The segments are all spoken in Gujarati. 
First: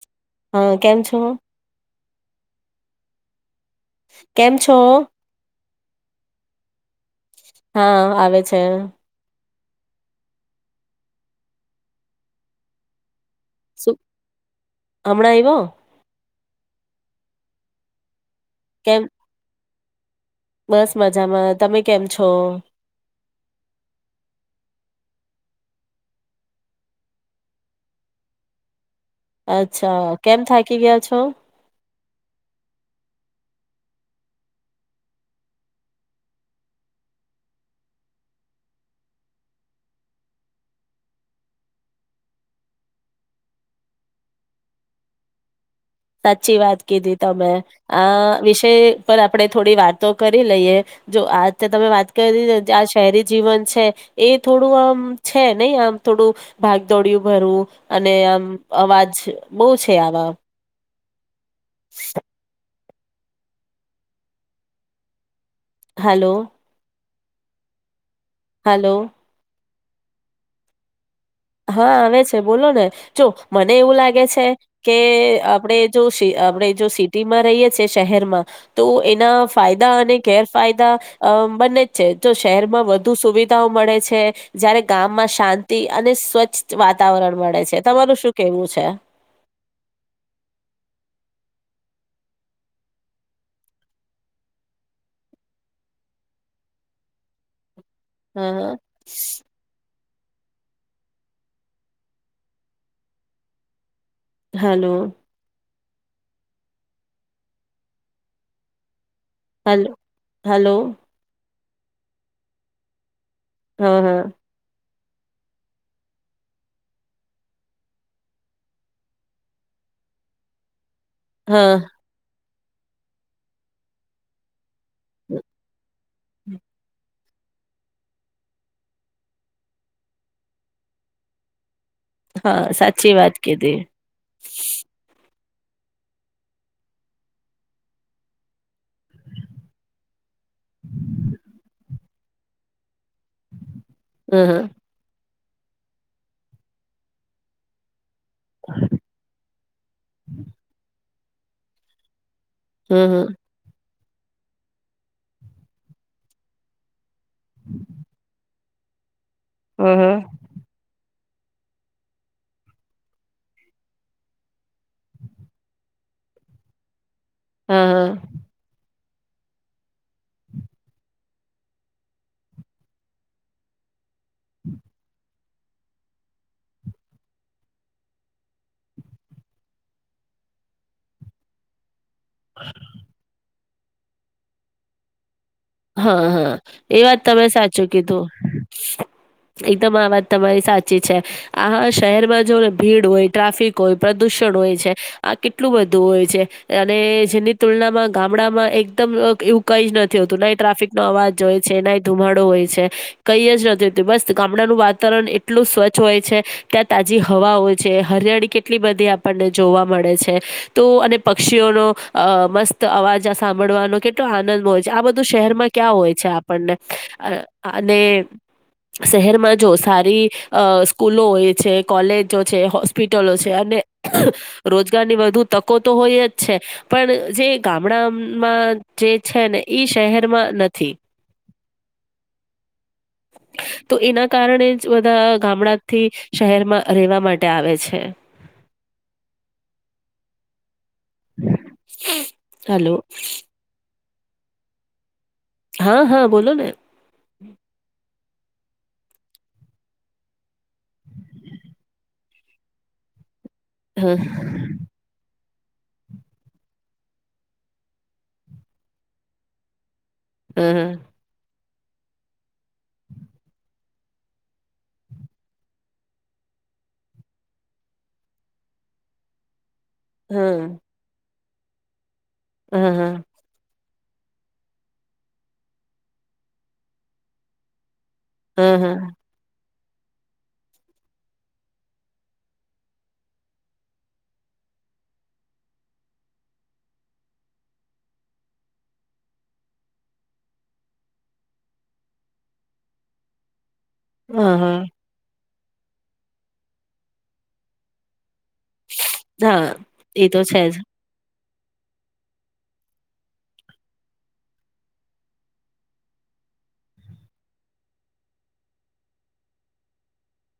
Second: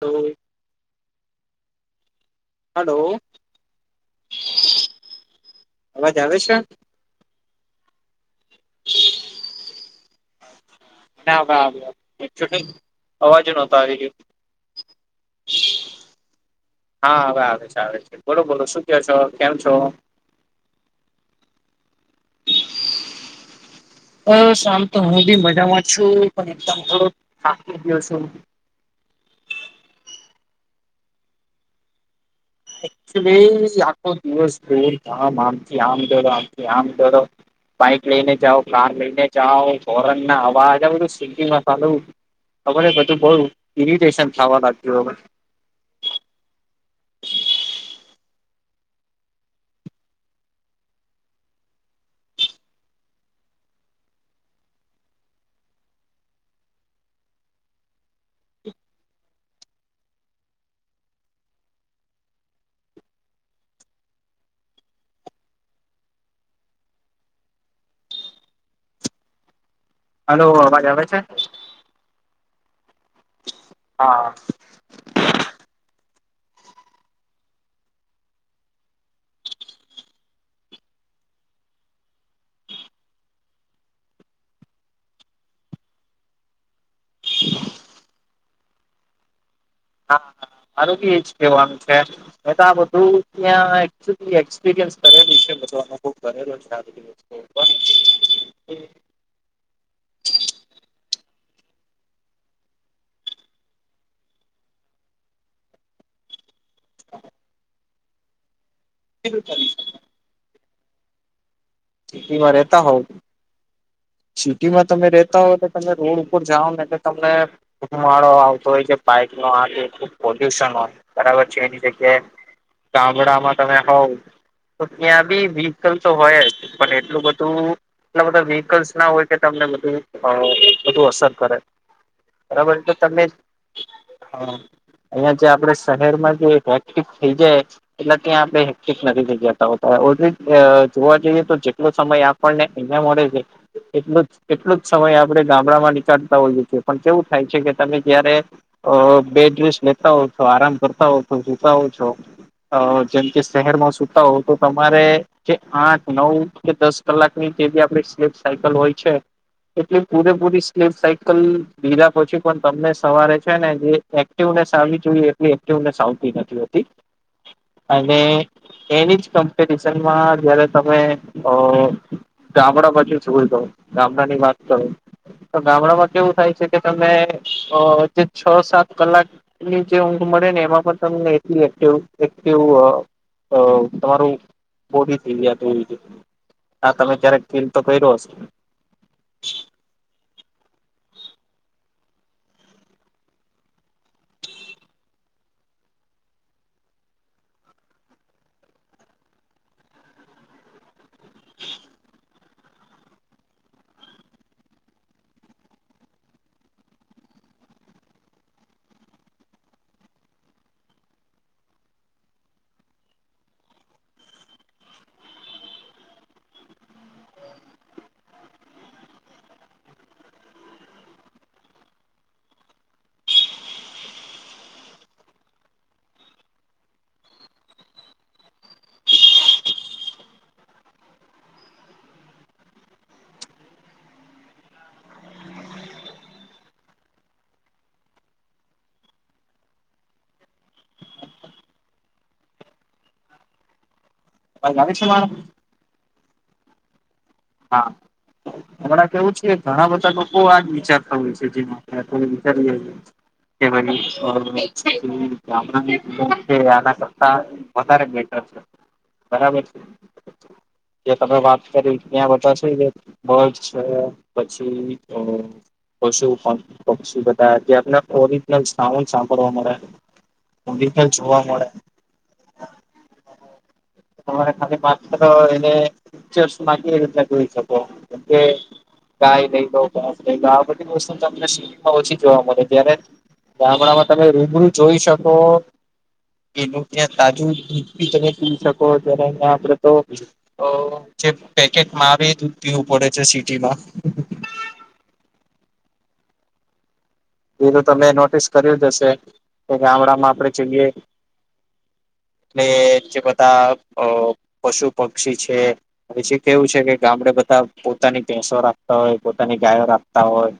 હલો હા કેમ છો. હલો. કેમ છો. અવાજ આવે છે. હા આવે છે. ના વા વ એક છટઈ. અવાજ નહોતો શું આવી રયો. હમણાં આવ્યો? હા હવે આવે છે આવે છે બોલો બોલો શું કયો કેમ છો કેમ છો. બસ મજામાં તમે કેમ. છો? અ શમ તો હું બી મજ જામાં છું પણ એકદમ થોડો થાકી ગયો છુ. અચ્છા કેમ થાકી ગયા છો એક્ચ્યુલી આખો દિવસ દોર ધામ આમથી આમ ડરો આમથી આમ ડરો. બાઈક લઈને જાઓ કાર લઈને જાઓ હોરન ના અવાજ આવ બધ સીટી સાલુ હવરે બધું બઉ ઇરિટેશન થાવા લાગ્યુ હવે. સાચી વાત કીધી તમે આ વિષય પર આપણેે થોડી વાતો કરી લઈએ. જો આત તમે વાત કરીને જે આ શહેરી જીવન છે એ થોડું આમ છે નહી આમ. થોડું ભાગ દોડ્યું ભરું અને આમ અવાજ બહુ છે આવા. હલો. હલો. હલો અવાજ આવે છે. હા આવે છે બોલો ને જો મને એવું હા લાગે છે કે આપડે જો. સી આપણે જો સિટીમાં રહીએ છે શહેરમાં તો એના ફાયદા અને ગેરફાયદા અ બને જ છે જો શહેરમાં વધુ સુવિધાઓ મળે છે જયારે ગામમાં શાંતિ અને સ્વચ્છ વાતાવરણ મળે છે તમારું શું કેવું છે. હા. મારુ બી એજ કેવાનું છે મે તો આ બધું ત્યાં એક્ચ્યુલી એક્સપિરિયન્સ કરેલુ છે. મેં તો કરેલો છે આ બધી વસ્તુઓ ઉપર. હા હા. હલો. હલ્ હલો. સિટીમાં રહેતા હોવ. હા હા. સિટીમાં તમે રેતા હોતો તમે રોડ ઉપર જાઓ ને એટલે તમને માડો આવતો હોય કે બાઈક નો આગે પોલ્યુશન હોય બરાબર છે હા એની જગ્યાએ ગામડામાં તમે હોવ તો ત્યાં બી વ્હીકલ તો હોય જ પણ એટલું બધું એટલા બધા વ્હીકલ્સ ના હોય કે તમને બધું વધુ અસર કરે. હા બરાબર તો સાચી તમે વાત કીધી અહં આપે શહેરમાં જે હેક્ટિક થઈ જાય એટલે ત્યાં આપે હેક્ટિક નથી થઈ જતા હોતા ઓ જોવા જઈએ તો જેટલો સમય આપણને અહયા મળે છે એટલ હ હ એટલોું જ સમય ગામડામાં નીકળતા હોઈએ છીએ પણ કેવું થાય છે કે તમે તય્યારે બે ડ્રેસ લેતા હો છો આરામ કરતા હો છો જોતા હો છો અ હ હ જેમ કે શહેરમાં સુતા હો તો તમારે કે આઠ નવ કે દસ કલાકની જે આપ સ્લીપ સાયકલ હોય છે હ હ હ એટલી પૂરેપૂરી સ્લીપ સાય બીધા પછી પણ તમને સવારે છે ને જે એક્ટિવનેસ આવી જોઈએ એટલી એક્ટિવ નથીતી હા અને એની જ કમ્પેરિશનમાં જયારે તમે અ ગામડા બાજુ ક ગામડા ની વાત કરો તો ગામડામાં કેવું થાય છે કે તમે જે છ સાત કલાકની જે ઊંઘ મળેને એમાં પણ તમનેટ એક્ટિવ તમારું બોડી થઈ જતું હોય છે હા હા આ એ વાત ક્યારેક તમે ફીલ તો સાચું કર્યો હશે કીધું એકદમ આ તમારી સાચી છે આ શહેરમાં જો ભીડ હોય ટ્રાફિક હોય પ્રદુષણ હોય છે આ કેટલું બધું હોય છે, અને જેની તુલનામાં ગામડામાં એકદમ એવું કંઈ જ નથી હોતું ને? ટ્રાફિક નો અવાજ જોય છે ને, ધુમાડો. કંઈ જ નથી, બસ ગામડાનું વાતાવરણ એટલું સ્વચ્છ હોય છે, ત્યાં તાજી હવા છે, હરિયાળી કેટલી બધી આપણને જોવા મળે છે, તો અને પક્ષીઓનો મસ્ત અવાજ સાંભળવાનો કેટલો આનંદ હોય છે, આ બધો શહેરમાં ક્યાં હોય છે આપણને, અને? શહેરમાં જો સારી સ્કૂલો હોય છે, કોલેજો છે, હોસ્પિટલો છે. રોજગારની વધુ તકો તો હોય જ છે, પણ જે ગામડામાં જે છે ને, ઈ શહેરમાં નથી. તો એના કારણે જ બધા ગામડાથી શહેરમાં રહેેવા માટે આવે છે. [unintelligible] હલો. અવાજ આવે છે મારો. હા, હા, બોલો ને. હા. હમણાં કેવું છે, ઘણા બધા લોકો આજ વિચારતા હોય છે, જેમાં વિચારી કેમ? હા ગામડું આના કરતા વધારે બેટર છે, બરાબર છે. હા જે તમે વાત કરી. ત્યાં બધા છે, બગ છે, પછી તો શું ફન, શું? બ આપને ઓરિજનલ સાઉન્ડ સાંભળવા મળે. ઉી પણ જોવા મળે. હ હા. રે ખાલી એને પિકચર્સ માં એરી જોઈ શકો. એ હા કાય નહીં તો. આપ આ બધી વસ્તુ તમને શહેરમાં ઓછી જોવા મળે ત્યારે. ગામડામાં તમે રૂબરૂ જોઈ શકો. એનું ત્યાં તાજું દૂધ બી તમે પી શકો ત્યારે, અં આપડે તો જે પેકેટમાં આવે, એ દૂધ પીવું પડે છે સિટી માં. હા હા એ તો તમે નોટિસ કર્યું જ હશે કે, હા એ ગામડામાં તો આપણે છે જઈએ. [unintelligible] એટલે જે બધા અ પશુ-પક્ષી છે, અને જે કેવું છે કે ગામમાં બધા પોતાની ભેસો રાખતા હોય, પોતાની ગાયો રાખતા હોય,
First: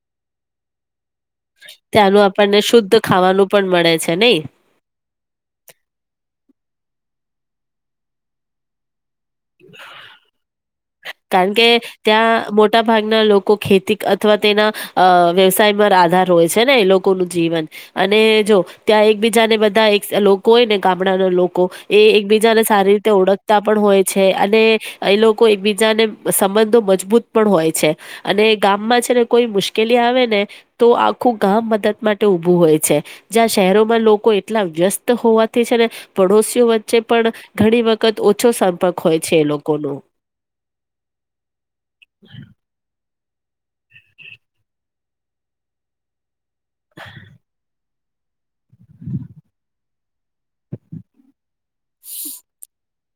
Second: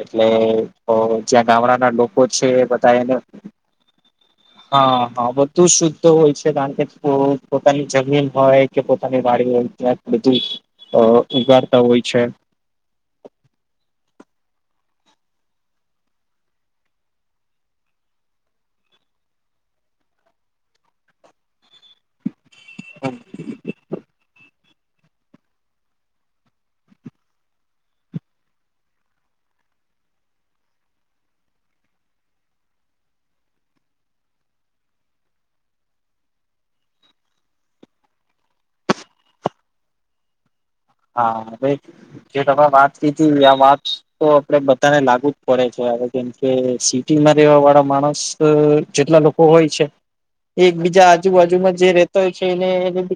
એટલે અ જ્યાં ગામડાના ત્યાંનું લોકો છે, આપણને બધા શુદ્ધ એને ખાવાનું પણ મળે છે નહી હા. હા, બધું શુદ્ધ હોય છે, કારણ કે પોતાની જમીન હોય કે. પોતાની વાડી હોય ત્યાં બધું અ કારણ કે ઉગાડતા હોય છે ત્યાં મોટા ભાગના લોકો ખેતી અથવા તેના અ વ્યવસાયમાં આધાર હોય છે ને, એ લોકોનું જીવન. અને જો ત્યાં એક એક બીજાને બધા એક લોકો હોય ને, ગામડાના લોકો એ એકબીજાને સારી રીતે ઓળખતા પણ હોય. અને એ લોકો એકબીજાને સંબંધો મજબૂત પણ હોય છે, અને ગામમાં છે કોઈ મુશ્કેલી આવે ને, તો આખું ગામ મદદ માટે ઉભું હોય છે, જ્યાં શહેરોમાં લોકો એટલા વ્યસ્ત હોવાથી ને, પડોશી ઓ વચ્ચે પણ ઘણી વખત ઓછો સંપર્ક હોય છે લોકોનું. હા, એ તો વાત. આ વાત તો આપડે બધાને લાગુ જ પડે છે હવે, કેમ કે સિટીમાં રહેેવા વાળા માણસ જેટલા લોકો હોય છે, એકબીજા આજુબાજુમાં જે રહેતા હોય છે એને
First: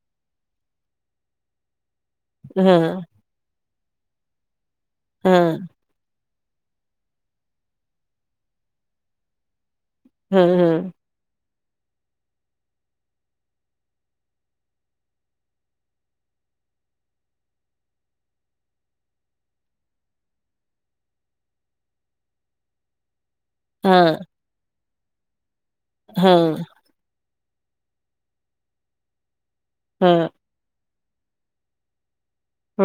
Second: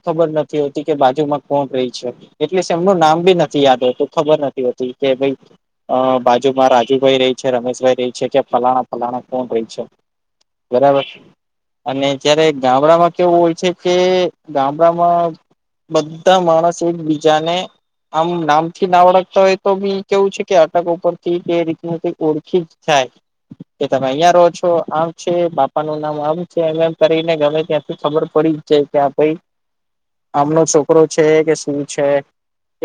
ખબર નથી હોતી કે, બાજુમાં કોણ રહી છે. એટલે હા એમનું નામ બી નથી યાદ હોતું ખબર નથી‌. કે ભાઈ હા, બાજુ રાજુભાઈ રહી છે, રમેશભાઈ રહી છે, કે પલાણા, પલાણા કોણ રહી છે. હમ, હમ. બરાબર અને જ્યારે ગામડામાં કેવું હોય છે કે, ગામડામાં બધા માણસ એકબીજાને આમ નામ થી ના ઓળખતા હોય તો બી કેવું છે કે અટકો ઉપથી એ રીત ઓળખી જાય કે તમે હા, અહિયાં રહો છો આમ છે બાપા નું નામ આમ છે હા, એમ એમ કરી ગમે ત્યાંથી ખબર પડી જ જ કે આ ભાઈ હા. આમનો છોકરો છે કે છે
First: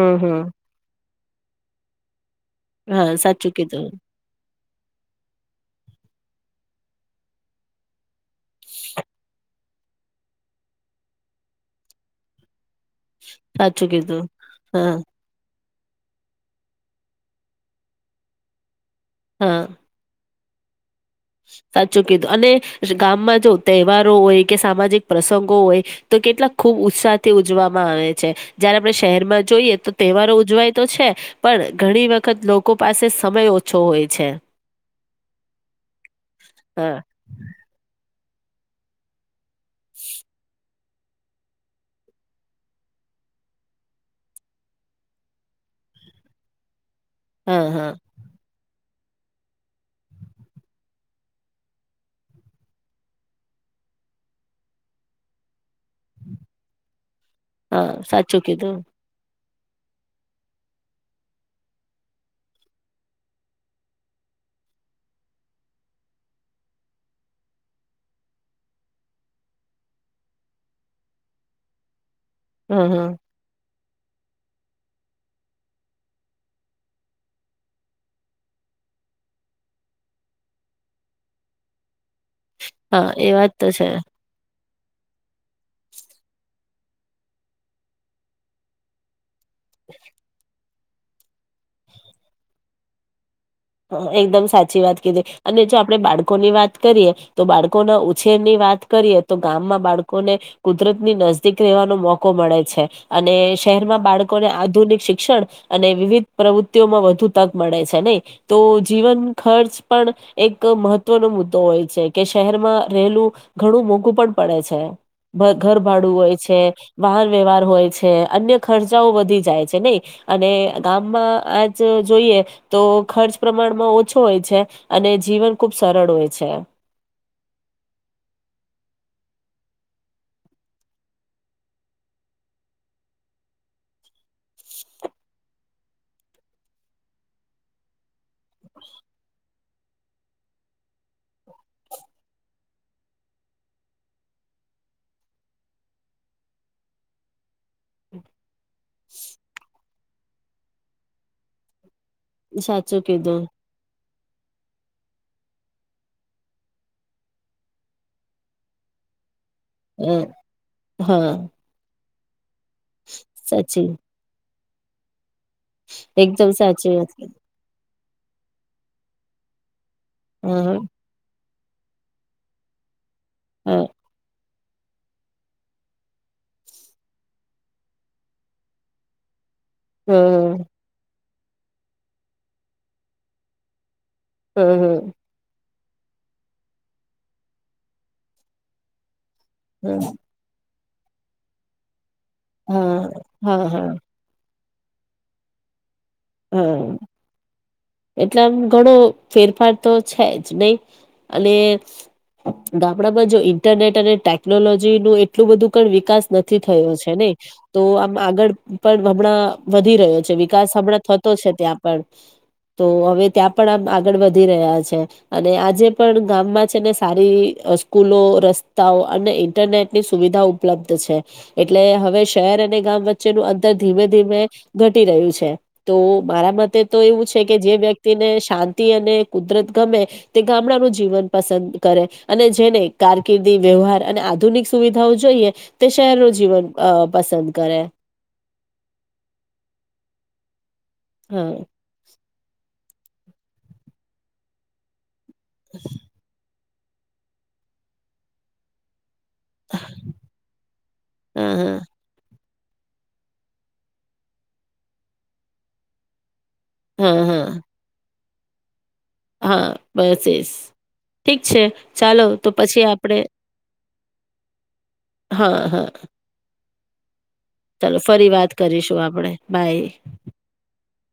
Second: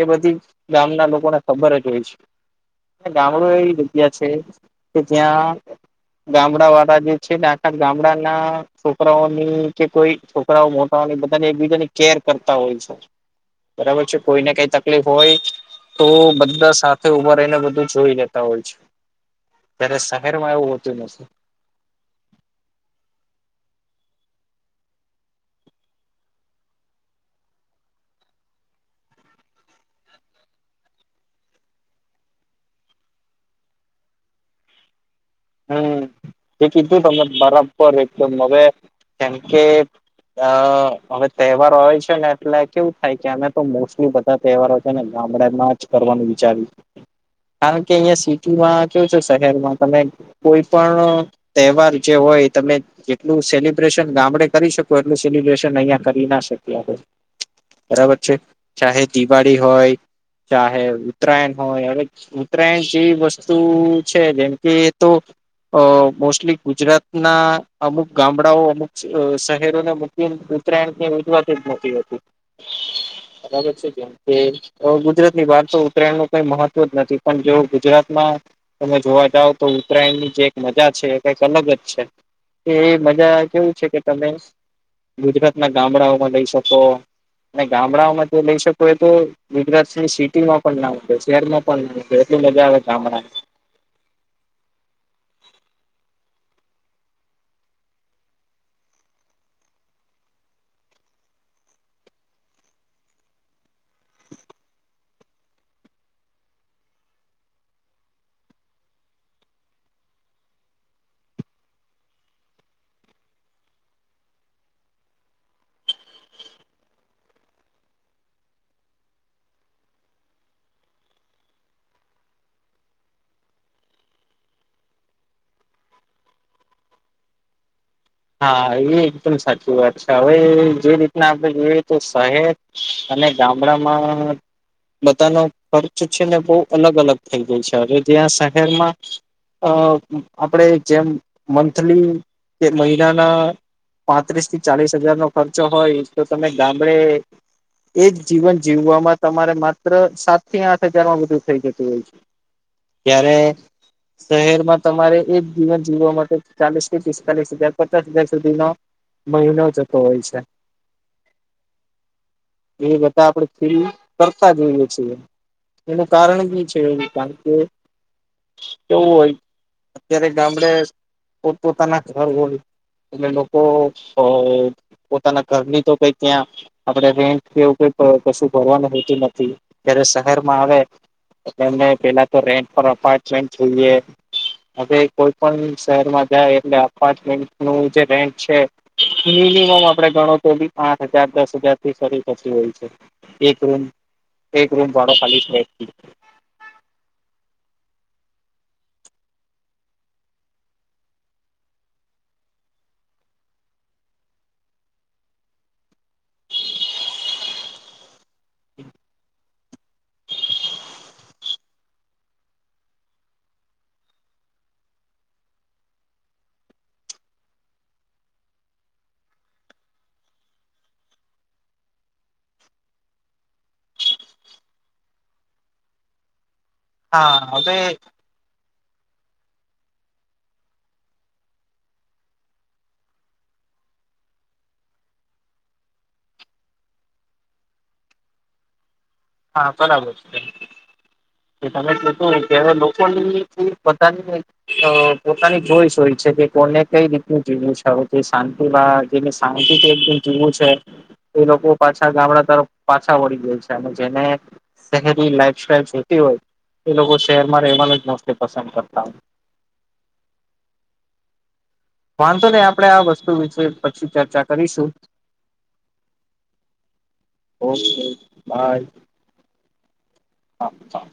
એ બધી હમ. ગામના લોકોને ખબર જ હોય હા, છે સાચું ગામડું એ કીધું, દગયા છે કે ત્યાં ગામડા વાળા જે છે ને આખ ગામડા છોકરાઓની કે કોઈ છોકરાઓ મોટાની બધાને એકબીજાની કેર કરતા હોય છે સાચું બરાબર છે કીધું. કોઈને કઈ હા, તકલીફ હોય તો બધા સાથે ઉભા રહીને બધું જોઈ લેતા હોય છે હા હેરમાં એવું હોતું નથી સાચું કીધું અને ગામમાં જો તહેવારો હોય કે સામાજિક પ્રસંગો હોય તો કેટલાક ખુબ ઉત્સાહથી ઉજવામાં આવે છે જયારે આપણે શહેરમાં જોઈએ તો તહેવારો ઉજવાય તો છે પણ ઘણી વખત લોકો પાસે સમય ઓછો હોય છે હમ એ કીધું હા, તને બરાબર એકદમ હવે કે આ હવે તહેવારો હોય છે ને એટલે કેવું થાય કે અમે તો મોસ્ટલી બધા તહેવારો છે ને ગામડામાં જ કર હા, કારણ હા, કે અ સિટીમાં કે છ શહેરમાં તમે કોઈ પણ તહેવાર જે હોય તમે જેટલું સેલિબ્રેશન ગામડે કરી શકો એટલું સેલબ્રન અહં કરી ના શકી હા. બરાબર છે સાચું કીધું. ચાહે દિવાળી હોય ચાહે ઉત્તરાયણ હોય હવે ઉત્તરાયણ જેવી વસ્તુ છે જેમ કે તો અ મોસ્ટલી ગુજરાતના અમુક ગામડાઓ અમુક શહેરોને મુખ્ય ઉત્તરાયણ ની રજવાત જ મળતી હતી હમ હમ કે ગુજરાત ની વા તો ઉત્તરાયણ નું કઈ મહત્વ જ નથી પણ જો ગુજરાતમાં તમે જોવા જાવ તો ઉત્તરાયણ ની જે એક મજા છે કઈક અલગ જ છે કે એ હા. મજા વાત તો કેવું છે કે તમે ગુજરાત ના ગામડાઓમાં લઈ શકો અને ગામડાઓમાં જો લઈ શકો એ તો ગુજરાતની સિટીમાં પણ ના શહેરમાં પણ ના એટલી મજા આવે ગામણાં હ એકદમ સાચી વાત કીધી અને જો આપડે બાળ ની વાત કરીએ તો બાળકો ના ઉછેર ની વાત કરીએ તો ગામમાં બાળકોને કુદરત ની નજદીક રહેવાનો મોકો મળે છે અને શહેરમાં બાળકોને આધુનિક શિક્ષણ અને વિવિધ પ્રવૃત્તિઓમાં વધુ તક મળે છે નહી તો જીવન ખર્ચ પણ એક મહત્વનો મુદ્દો હોય છે કે શહેરમાં રહેલું ઘણું મોંઘું પણ પડે છે ઘરભાડું હોય છે વાહન વ્યવહાર હોય છે અન્ય ખર્ચાઓ વધી જાય છે નહી અને ગામમાં આજ જોઈએ તો ખર્ચ પ્રમાણમાં ઓછો હોય છે અને જીવન ખૂબ સરળ હોય છે હા એ એકદમ સાચી વાત છે હવે જે રીતના આપડણે જોઈએ તો શહેર અને ગામડામાં બધાનો ખર્ચ છે ને બહ અલગ અલગ થઈ ગાય છે હવે જ્યાં શહેરમાં અ આપડે જેમ મંથલી મહિનાના પાંત્રીસ થી ચાલીસ હજાર નો ખર્ચો હોય તો તમે ગામડે એજ જીવન જીવવામાં તમારે માત્ર સાત થી આઠ હજારમાં વધુ થઈ જતું હોય છે સાચું કેધો ત્યારે શહેરમાં તમારે એક જીવન જીવવા માટે ચાલીસ કેટ લીસ હજાર પચાસ હજાર સુધીનો મહિનો જતો અ હોય છે હા એ બધા આપડણે ફીલ સાચી કરતા જોઈએ છીએ એનું કારણ એકદમ બી છે સાચી વાત કાણ કીધી. કે કેવું હોય અત્યારે ગામડે હા પોતપોતાના ઘર હોવે એટલે લોકો હા અહ પોતાના ઘરની તો કઈ ત્યાં આપણે રેન્ટ કે એવું ક કઈ કશું ભરવાનું હોતું ન થી જ્યારે હમ શહેરમાં એમને પેલા તો રેંટ પર અપારમેન્ટ જોઈએ. હવે હમ કોઈ પણ શહેરમાં જાય એટલે અપાર્ટમેન્ટ નું જે રેન્ટ છે મિનિમમ હમ આપડે ગણો તો ભી પાંચ હજાર, દસ હજારથી શરૂ થતી હો છે. હા એક હા રૂમ, હા એક રૂમ ભાડો ખાલી [inaudible] હમ્મ. એટલે એમ થોડો ફેરફાર તો છે જ નહી અને ગામડામાં જો ઈન્ટરનેટ અને ટેકનોલોજી નું એટલું બધું પણ વિકાસ નથી થયો છે ને? એ તો આમ આગળ પણ હમણાં વધી રહ્યો છે વિકાસ હમણાં થતો છે ત્યાં પણ તો હવે ત્યાં પણ આમ આગળ વધી રહ્યા છે અને આજે પણ ગામમાં છે ને સારી અહ સ્કૂલો રસ્તાઓ અને ઈન્ટરનેટની સુવિધા ઉપલબ્ધ છે. એટલે હવે શહેર અને ગામ વચ્ચેનું અંતર ધીમે ધીમે ઘટી રહ્યું છે તો મારા મતે તો એવું હા છે કે જે હવે વ્યક્તિને શાં તી અને કુદરત ગમે તે ગામડાનું જીવન પસંદ કરે અને જેને કારકિર્દી વ વ્યહાર અને આધુનિક સુવિધાઓ જોઈએ તે શહેર નું જીવન અહ પસંદ કરે. [inaudible] હા, બરાબર હા છે તમે કે તેમજ લો તોહી ત્યારે લોકોની ઈ બધાની આહ પોતાની જોઈશ હોય છે કે કોને કઈ રીતનું જીવ [inaudible] જે શાંતિ વા જેને શાંતિ થી એકદમ જીવું છે એ હા લોકો હા પાછા ગામડા તરફ પાછા વળી ગયેલ છે અને જેને શહેરી લાઈફ સાઈલ જોતી હોય એ લોકો હા હા શહેરમાં રહેવાનું જ મોસ્લી પસંદ કરતા હો. હા, બેસીસ ઠીક છે. ચાલો તો વાંધો નઈ પછી આપડે આ આપણે વસ્તુ વિશે પછી ચર્ચા કરીશું. હા, હા. ચાલો ઓકે ફરી વાત કરીશું આપડે, બાય. હા, ચાલ.